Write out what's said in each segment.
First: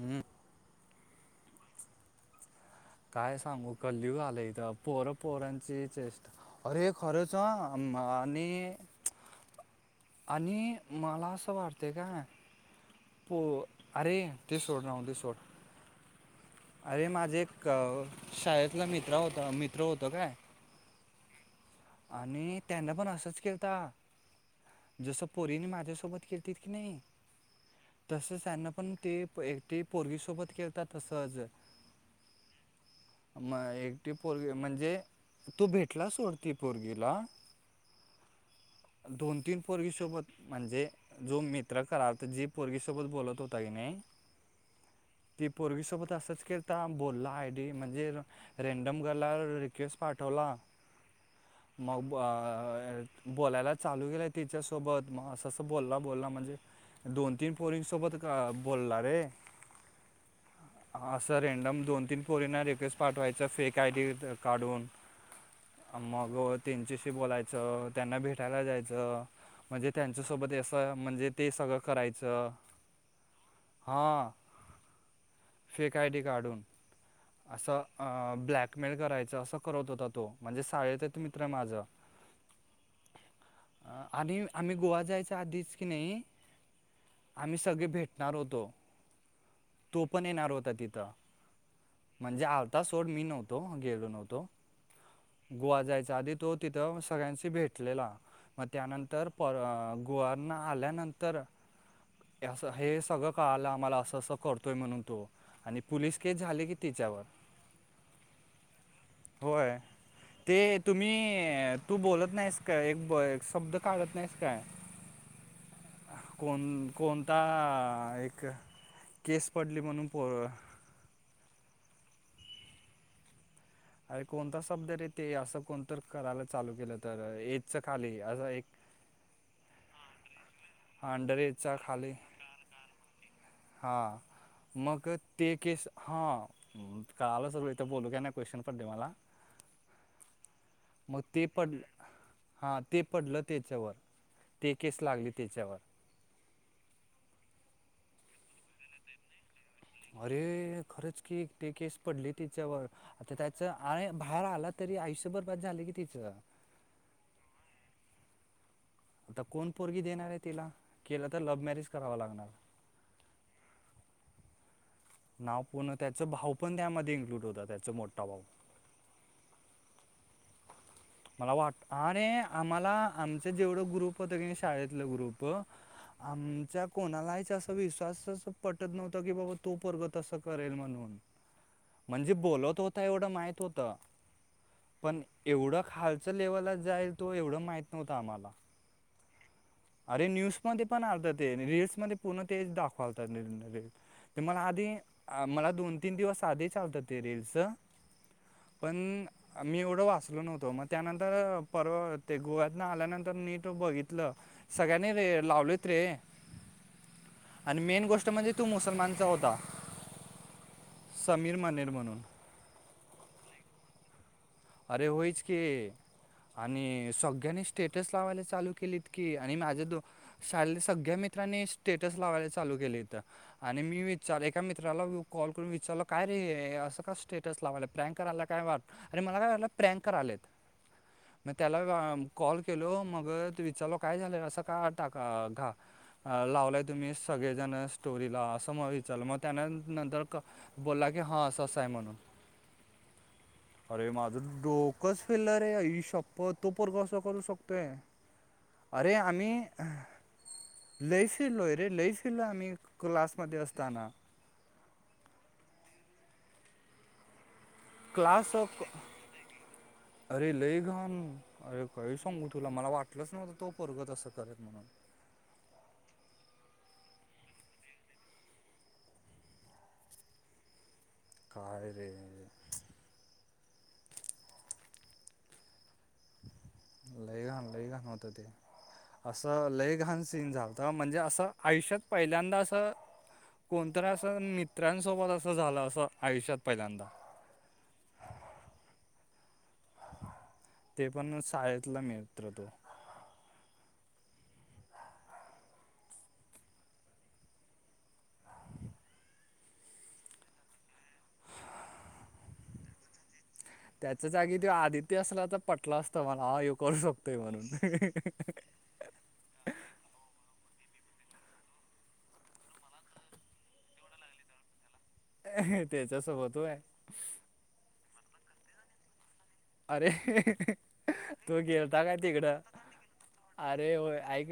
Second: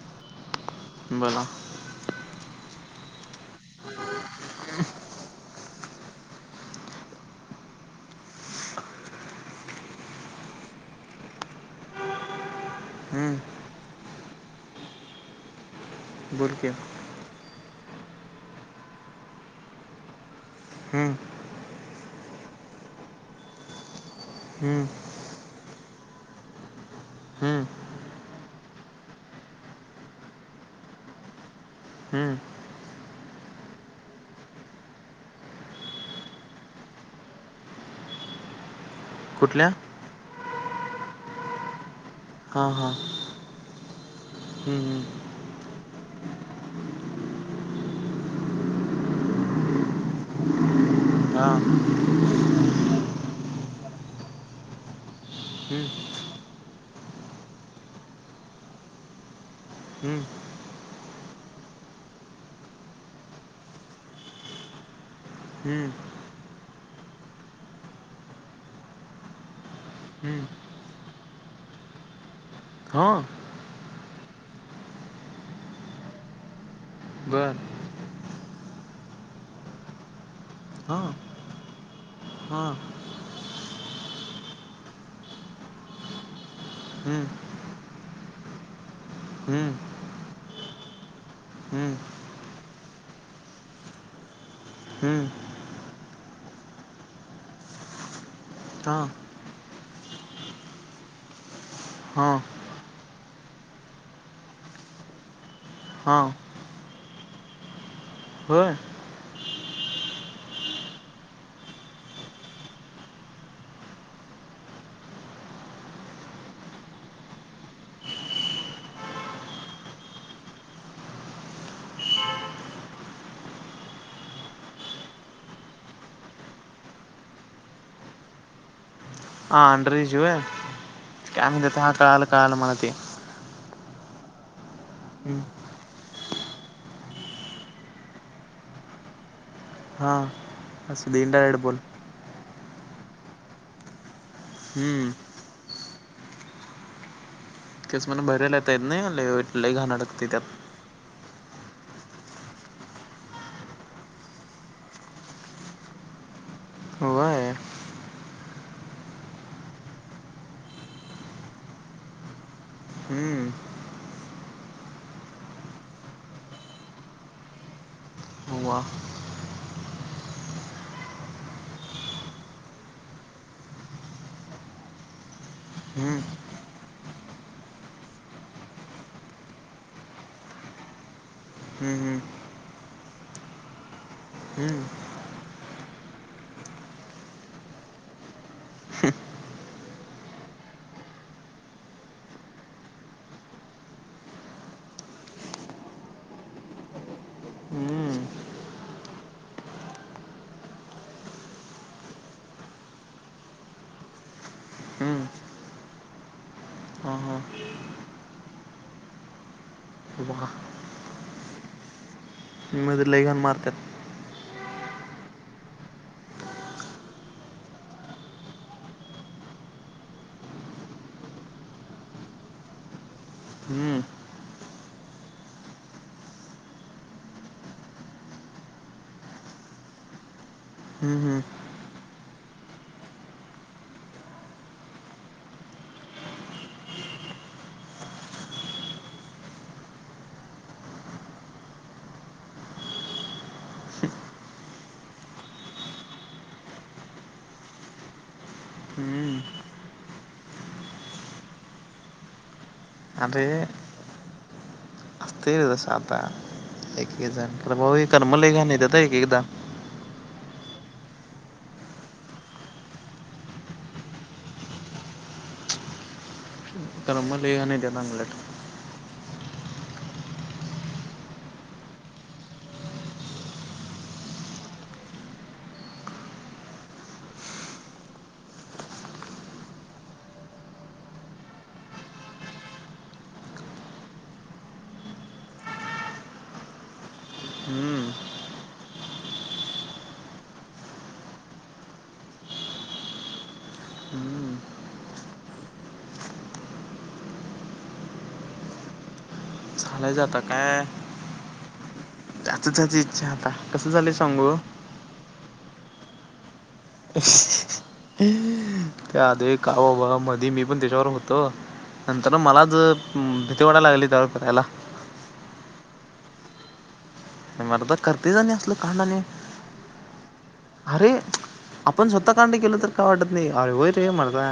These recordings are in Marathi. हम. बोला काय सांगू कलीयुग आलय इथं पोरं पोरांची चेष्ट अरे खरच हां आणि आणि मला असं वाटतेय काय? हम्म, प अरे ते सोड राहू ते सोड. बोल की अरे माझे एक शाळेतला मित्र होता, मित्र होता काय हं आणि त्यांना पण असंच केलता. हम्म. जसं पोरीने माझ्यासोबत केलती की नाही. हं. तसंच त्यांना पण ते ते पोरगीसोबत खेळतात तसं असं ल हम्म. मग एकटी पोरगी म्हणजे तो भेटलास सोड ती पोरगीला तीन कुठल्या पोरगी सोबत म्हणजे जो मित्र करा जी हां पोरगी हां सोबत बोलत होता की नाही हम्म, ती पोरगी सोबत असच केलता बोलला आय डी म्हणजे रेंडम गलवर रिक्वेस्ट पाठवला. हम्म, हां हम्म, मग बोलायला चालू केला तिच्यासोबत मग असं अस बोलला -बोलला म्हणजे दोन तीन पोरींन सोबत बोलला रे हम् [inaudible] असं रँडम दोन तीन पोरींना रिक्वेस्ट पाठवायचा फेक आयडी काढून. हम्म, मग त्यांच्याशी बोलायचं त्यांना भेटायला जायच. म्हणजे हम्म. त्यांच्यासोबत असं म्हणजे ते सगळं करायच. हां हां फेक आय डी काढून बर असं ब्लॅकमेल करायचं असं करत होता तो म्हणजे हां शाळेचाच मित्र आहे माझा. हां. आणि आम्ही गोवा जायच्या आधीच की नाही हम्म, आम्ही सगळे भेटणार होतो हम्म, तो पण येणार होता तिथं. हम्म, म्हणजे आलता सोड मी नव्हतो गेलो नव्हतो. हम्म. गोवा जायच्या आधी तो तिथं सगळ्यांशी भेटलेला मग हां त्यानंतर पण गोवावरन आल्यानंतर हां हे सगळं कळालं आम्हाला असं असं करतोय म्हणून तो आणि पोलीस हां केस झाली की तेच्यावर होय! होय ते तुम्ही तू बोलत नाहीस का एक शब्द काढत नाहीस काय [inaudible] कोण कोणता एक? केस पडली म्हणून प अरे कोणता शब्द रे ते असं कोणत करायला चालू केलं तर एजच्या खाली असं एक हां अंडर एज होय हां अंडर काय म्हणतात एजचा ते खाली कळाल कळाल मला ते. हां मग हम्म, ते केस हां कळालं सर्व इथं बोलू का नाही क्वेश्चन पडले मला हां. असं मग दे ते डायरेक्ट बोल पडलं हां ते पडलं त्याच्यावर ते केस हम्म, लागली त्याच्यावर केस मधून बाहेर येता येत नाही लई वाईट लई घाणं अडकतोय त्यात. हे खरंच की ते केस पडली तेच्यावर आता त्याच आणि बाहेर आला तरी आयुष्य बरबाद झालं की त्याच. होय! आता कोण पोरगी देणार आहे त्याला केला तर लव्ह मॅरेज करावा लागणार. हम्म. नाव पूर्ण त्याच, भाऊ पण त्यामध्ये इन्क्लूड होता त्याचा मोठा भाऊ. वा [inaudible] मला वाट अरे आम्हाला आमचं जेवढं ग्रुप होत की शाळेतलं ग्रुप हम्म, आमच्या कोणालाहीच अस विश्वासच पटत नव्हत की बाबा तो पोरग तसं करेल म्हणून, हम्म, हम्म. म्हणजे बोलत होता एवढं माहित होत. हम्म, पण एवढं खालचं लेवलला जाईल तो एवढं माहित नव्हतं आम्हाला. अरे न्यूज मध्ये पण आलत ते रिल्समध्ये पूर्ण तेच दाखवालतात रे. ते मला आधी मला दोन तीन दिवस आधीच आलत ते रिल्स हम्म, पण मी एवढं वाचलो नव्हतो मग त्यानंतर परवा ते गोव्यातन आल्यानंतर मी तो बघितलं सगळ्यांनी रे लावलेत रे हां हां. आणि मेन गोष्ट म्हणजे तो मुसलमानचा होता. वा समीर मनेर म्हणून. मग तर लई घाण मारत्यात. अरे होयच की! आणि सगळ्यांनी स्टेटस लावायला चालू केलीत की आणि माझ्या दो साले सगळ्या मित्रांनी, स्टेटस लावायला, चालू केले इथं. आणि हम्म, मी विचार, एका मित्राला कॉल करून विचारलं, काय रे, असं का स्टेट? स लावल्यात, प्रँक कराला काय? वाटत आणि मला काय वाटल प्रँक करायल्यात हम् हम. मग त्याला कॉल केलो, मग त विचारलो, काय झालं, असं का टाका घा? अ लावलाय तुम्ही, सगळेजण स्टोरीला, असं म विचारलं, म त्यान नंतर बोलला की, हा अस अस य म्हणून. हम् [unintelligible] अरे माझंच डोकच फिरल रे, आई शप्पत, तो पोरग असं करू शकतोय. अरे हम्म. आम्ही, लय फिरलोय रे, लय फिरलोय आम्ही क्लासमध्ये असताना. असतय रे तसं आता, एक-एक जण अरे भाऊ हे कर्म लय क्लास घाण येतात हं एक एकदा अरे लई घान, अरे काही सांगू तुला, मला वाटलंच नव्हतं, तो पोरग तसं करेल, म्हणून. कर्म लय घाण येत्यात, आंगलट. काय रे? लईघान-लईघान होत ते. असं लय घान सीन झालता, म्हणजे असं आयुष्यात, पहिल्यांदा असं कोणतंर असं, मित्रांसोबत असं झालं, असं आयुष्यात पहिल्यांदा. हम्म. ते पण, शाळेतला मित्र तो. हम्म. [inaudible] चालायचं आता, काय ज्याचं त्याचं इच्छा, आता कसं झालय, सांगू? ते असला, तर पटलं असतं मला, हा ह्यो करू शोकतोय, म्हणून. ते आदिक का ओ बाबा मधी, मी पण त्याच्याबरोबर होतो. नंतर मलाच, भीती वाटायला लागली, त्याला करायला. हह त्याच्या सोबत वय? [unintelligible] करते झाले असलं कांड आणि अरे अरे तू गेलता आपण काय स्वतः कांड तिकडं केेल, तर काय वाटत नही, अरे होय रे मर्दा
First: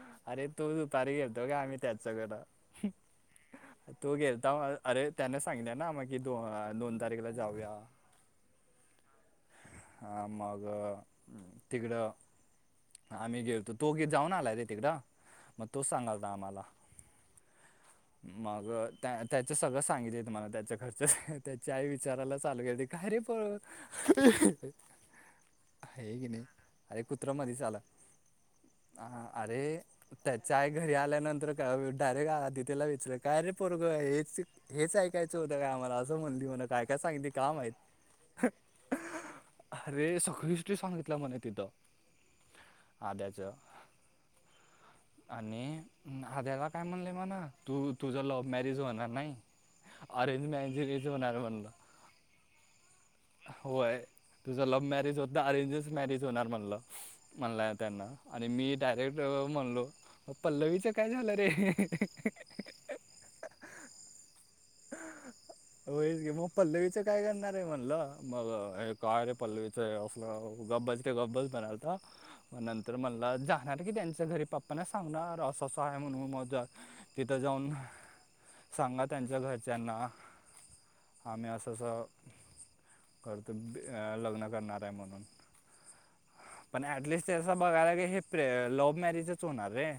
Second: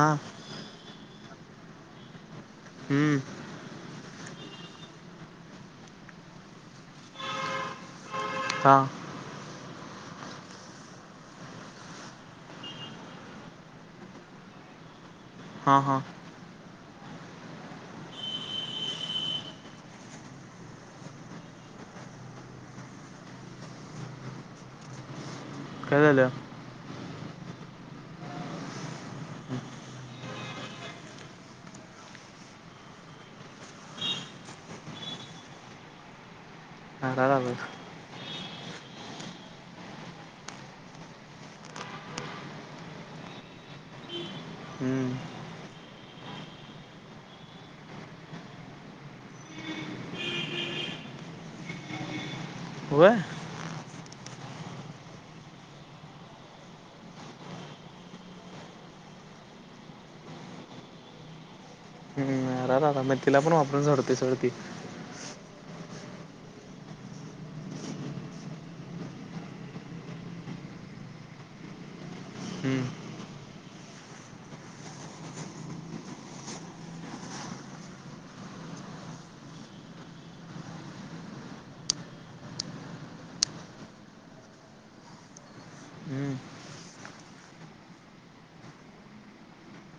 आं? अरे, तोच होता रे, गेलतो आम्ही त्याचकडं. हम्म. तो गेलता, अरे त्यान सांगीतले ना, मग कि दो-दोन तारखेला, जाऊया. हा. हा मग, तिकडं आम्ही गेलतो, तो गे जाऊन आलाय रे तिकड, मग हां तोच हां सांगालता आम्हाला. मग त्या-त्याच सगळं सांगितलं, तुम्हाला त्याच घरचं, त्याची आई विचारायलाच चालू केल काय रे, पळ [inaudible] आहे की, नही अरे कुत्र मदिच आल. हा अरे, त्याच आई घरी आल्यानंतर, का डायरेक्ट आ तिथ त्याला विचारलं, काय रे पोरग हेच, हेच आईकायच होतं का आम्हाला, असं म्हणली म्हण काय-काय अरा संगती रा काय रा. माहीत अरे सगळी हिस्ट्री सांगितलं म्हणे तिथं. आद्याच हम्म आणि आद्याला काय म्हणले म्हणा तू तुझं लव्ह मॅरेज होणार नाही, अरेंज मॅरेजच होणार म्हणला. वय होय, तुझं लव्ह मॅरेज होतं नाही, अरेंजच मॅरेज होणार म्हणला. म्हणलाय त्यांना आणि मी डायरेक्ट म्हणलो, पल्लवीचं काय झालं रे? राम्या तिला पण वापरून सोडतोय सोड ती. होईच की मग पल्लवीचं काय करणार आहे म्हणलं, मग ये काय आहे रे पल्लवी च असलं गप बस की गप बस म्हणालता मग हम्म, नंतर म्हणला जाणार की त्यांच्या घरी, पप्पांना सांगणार असं असं आहे म्हणून माझ तिथं जाऊन, सांगा त्यांच्या घरच्यांना, आम्ही असं असं करत, लग्न करणार आहे म्हणून. हम्म, पण ऍटलिस्ट त्यांच बघायला हे लव्ह मॅरीजच होणार रे.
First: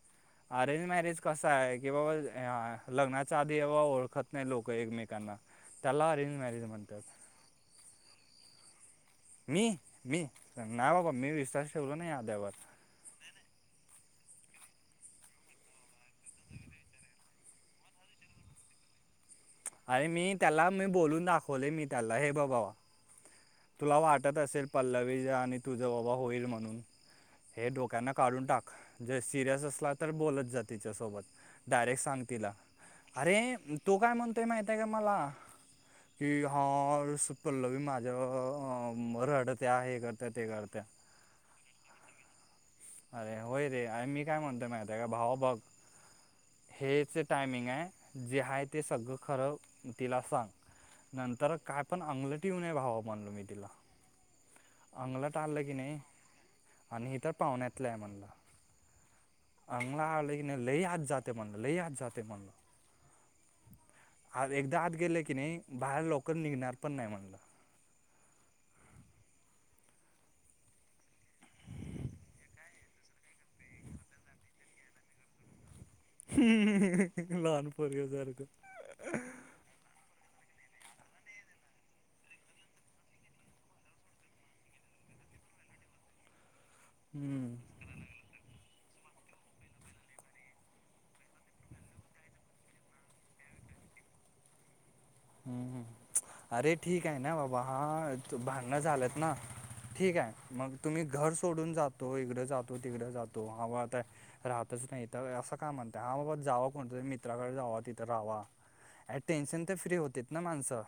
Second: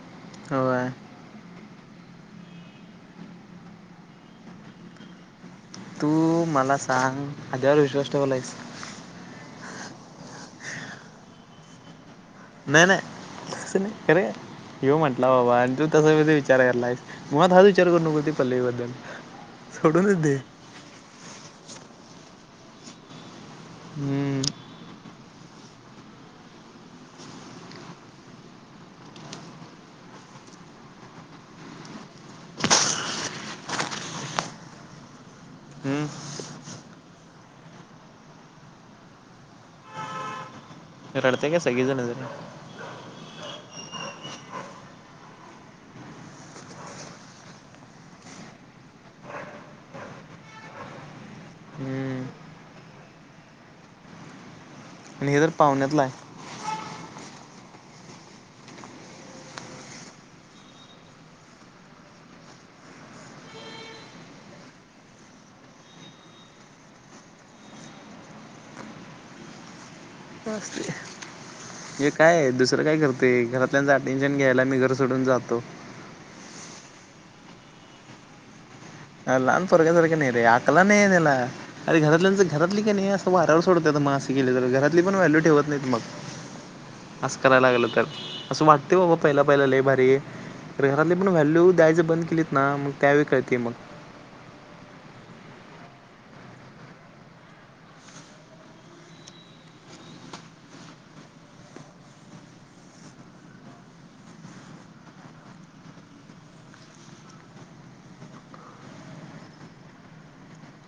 [unintelligible] अरेंज मॅरेज कसं आहे की, बाबा लग्नाच्या आधी बाबा ओळखत नाही लोकं एकमेकांना. त्याला तू अरेंज मॅरेज मला म्हणतात सांग आद्यावर विश्वास ठेवलायस? मी मी नाही बाबा मी विश्वास ठेवला नाही आद्यावर. नाही नाही तसं नाही रे, येऊ म्हटला बाबा आणि तू तसं कसं विचार करायलायस. मुळात हा विचार करू नकोस ती पल्लवीबद्दल. अरे सोडूनच मी दे त्याला मी बोलून दाखवलय मी त्याला हे बघ भावा, तुला वाटत हम्म, असेल पल्लवीच आणि तुझ बाबा होईल म्हणून, हे डोक्यातन काढून टाक, जर सिरियस असला तर बोलत जा तिच्यासोबत. डायरेक्ट सांग तिला, अरे तो काय म्हणतोय माहितेय का मला हम्म. की हा असं पल्लवी माझा अं रडत्या हे करत्या ते करत्या. रडते काय सगळे जणच अरे होय रे आणि मी काय म्हणतो माहितेय का भावा बघ, हेच टायमिंग ये, जे आहे ते सगळं खरं तिला सांग. नंतर काय पण हम्म अंगलंठ येऊ नये भाव म्हणलो मी तिला, आणि अंगलाट हे तर आल कणी पाहुण्यातला आणि हे तर पाहून्यातल आहे म्हणलं. अंगला आल कणी लई आत जातय म्हणल लई आज जाते म्हणल. आ एकदा आत गेले कणी बाहेर लवकर निघणार पण नाही म्हणलं. नस्ते हे काय दुसरं काय करतय घरातल्यांच अटेन्शन घ्यायला मी घर सोडून जातो. लहान पोरग्या सारखं. लहान पोरग्या सारखं नाही रे आकला नाहीेयेत ह्याला. अर घरातल्या घरातली कणी असं वाऱ्यावर सोडत्यात मग अस केलं तर घरातली पण व्हॅल्यू ठेवत नाहीत मग, अस हम्म करायला लागल तर असं वाटतय बाबा पहिला पहिला लई भारी तर घरातले पण व्हॅल्यू द्यायचं बंद केली ना मग त्यावेळी कळतय मग, हम्म हम्म [unintelligible] अरे ठीक आहे ना बाबा हा भांडण झाल्यात ना, ठीक आहे मग तुम्ही घर सोडून जातो इकडं जातो तिकडं जातो हवा आता राहतच नाही तर असं काय म्हणतय हा बाबा जाव कोणतरी मित्राकडे जाव तिथं राहावा अ टेन्शन तर फ्री होते ना माणसं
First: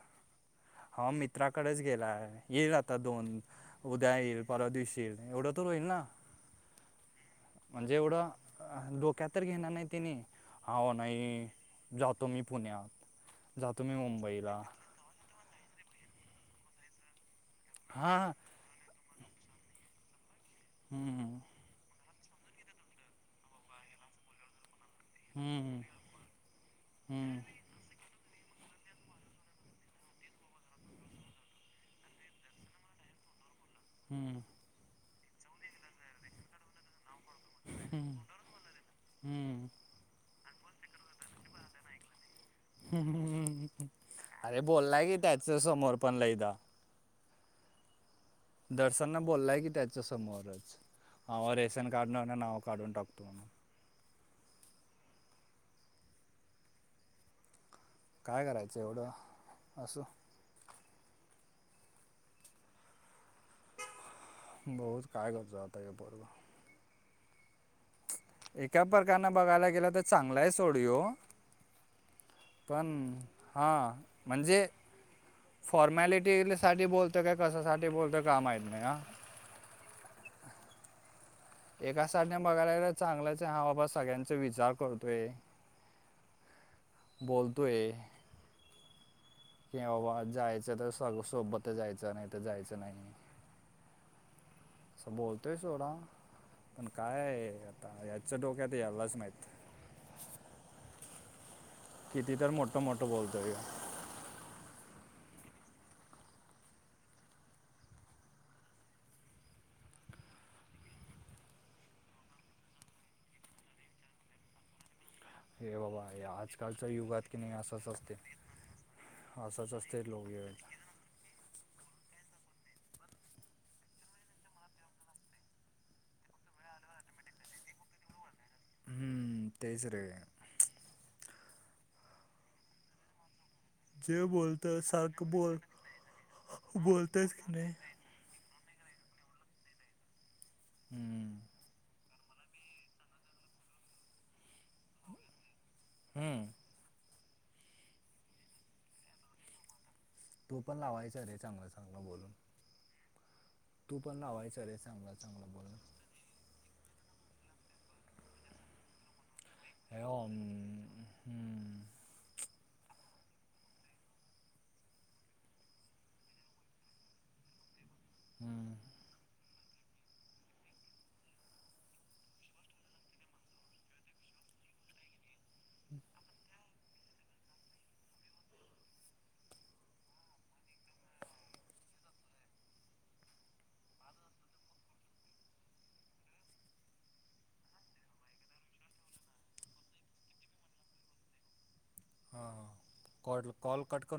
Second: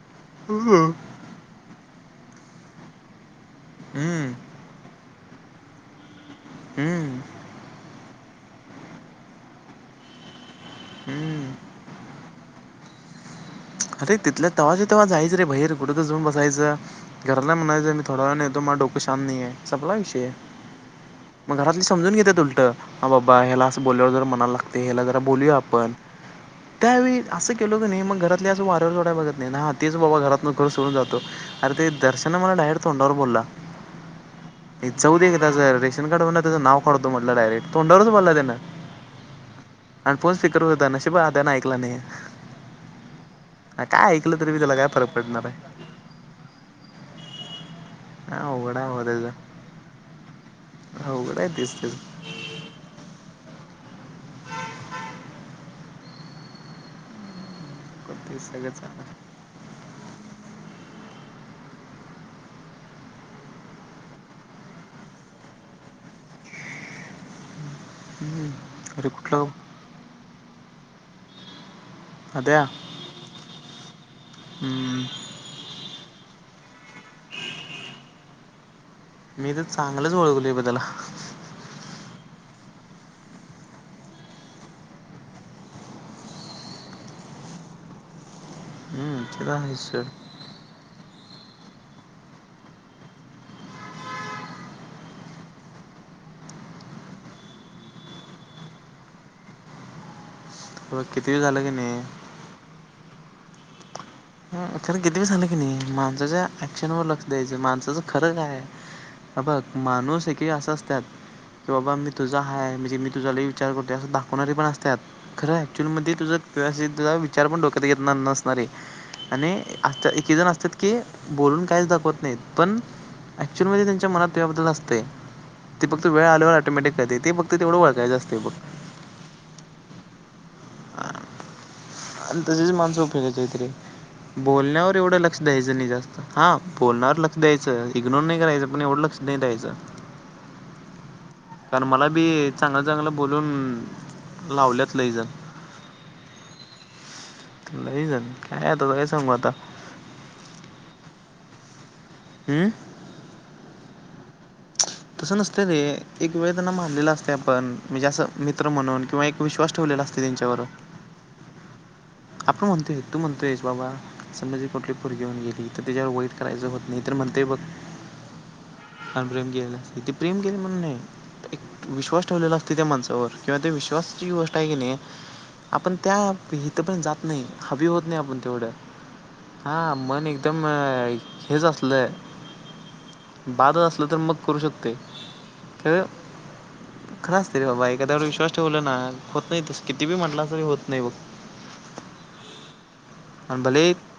हम्म, हा, मित्राकडेच गेलाय येईल आता दोन- उद्या हम्म, येईल, परवा दिवस येईल, एवढं तर होईल ना हम्म म्हणजे, एवढं डोक्यात तर घेणार नाही तिने हा, नाहीई हम्म. जातो मी पुण्यात जातो मी अरे मुंबई तिथल्या तेव्हाशी तेव्हा जायं रे, बैर कुठं जाऊन बसायचं घराला म्हणायचं मी थोडा हां वेळानी येतो तो मला डोकं शांत नाही, संपला विषय हम्म मग, घरातली समजून घेतात उलटं हा बाबा ह्याला असं बोल्यावर जर मणाला लागते ह्याला जरा बोलूया हम्म आपण त्यावेळी हम्म असं केलं का नाही मग घरात ते वऱ्यावर जोडाय बघत नाही ना तेच बाबा घरात नो सोडून जातो अरे ते दर्शन मला डायरेक्ट तोंडावर बोलला हम्म हे चौऊ दे का त्याचं रेशन कार्डवर त्याचं नाव काढतो म्हटलं डायरेक्ट तोंडवरच बोलला त्यान आणि फोन स्पिकर होता नशीब त्यांना ऐकला नाही आ, काय ऐकलं तरी बी अरे त्याला काय बोलला फरक गि पडणार त्याच आहे समोर पण लईदा हा अवघड आहे बाबा दर्शनना त्याचं बोललाय की त्याच्या समोरच अवघड आहे ह तेच रेशन तेच काढ ना नाव काढून टाकतो म्हणा तेच काय सगळं करायचं एवढं, चांगलं असं बऊच काय करतो आता हे बरोबर एका अरे प्रकारन कुठलं बघायला गेले तर चांगलाय आहे सोड य्ये अद्या पण, हां म्हणजे फॉर्मॅलिटी साठी बोलत काय कशसाठी बोलत का माहीत ना? मी तर चांगलंच ओळखले ब त्याला एका साईडने बघायला ग चांगलंच आहे हा बाबा सगळ्यांचा विचार करतोय बोलतोय हम्म चला की बाबा जायचं तर सग सोबत जायचं. नाही तर जायचं नाही असं बोलतोय सोडा पण काय आहे आता याच्या डोक्यात यायलाच माहिती किती झालं की नाही किती तर मोठं-मोठं बोलतो या ह खरं किती ब झालं की नाही माणसाच्या ऍक्शन वर लक्ष द्यायचं माणसाचं खरं काय आता माणूस एकेक असे असतात की बाबा मी तुझा हय म्हणजे, मी तुझाला विचार करतो असं दाखवणारी पण असतात खरं हे ऍक्च्युअल बाबा मध्ये हे तुझ आजकालच्या युगात की विचार नाही पण डोक्यात असंच असते घेतणार नसणारे आणि असंच असते असता लोक एकेक हे. जण असतात की बोलून काहीच दाखवत नाहीत पण, ऍक्च्युअल मध्ये त्यांच्या मनात तेबद्दल असतें ते फक्त वेळाल्यावर ऑटोमॅटिक करते ते फक्त तेवढं वळखायं असते बघ हा तेच रे आणि तसेच माणसं उपयोगि आहेत रे जे बोलतं बोलण्यावर एवढं सारखं लक्ष बोल द्यायचं नाही जास्त हा, बोलण्यावर बोलतंच लक्ष की नाही द्यायचं‌. इग्नोर नाही करायचं पण, एवढ लक्ष नाही द्यायचं हम्म. कारण मला बी चांगलं चांगलं बोलून लावल्यात लैजण हम नाही झाली काय आता काय सांगू आता तो पण लावायचा रे चांगलं चांगलं बोलून. [unintelligible] तू पण लावायचा रे. चांगलं तसं चांगलं नसते बोलून रे, एक वेळ त्यांना मानलेला असतय आपण म्हणजे असं मित्र म्हणून किंवा एक विश्वास हे ठेवलेला असतय ओम, त्यांच्यावर. हम्म, आपण म्हणतोय तू म्हणतो आहेस बाबा समजा, जी कुठली पुरगी येऊन गेली, तर तिच्यावर वाईट करायचं होत नाही, तर म्हणतय बघ [inaudible] हम्म. आणि प्रेम केल, इथं प्रेम केलं म्हणून नाही. विश्वास ठेवलेला असतय त्या माणसावर किंवा ते विश्वासाची गोष्ट आहे की नाही आपण त्या इथं पण जात नाही, हवी होत नाही आपण तेवढं. हा मन एकदम हेच असल बादच असलं तर मग करू शकतोय, कळलं. खर असत रे बाबा, एखाद्या वर विश्वास ठेवला ना, होतय तसं. किती बी म्हंटलासतरी होत नाही बघ. हा हा कॉ आणि कॉल भले कट करून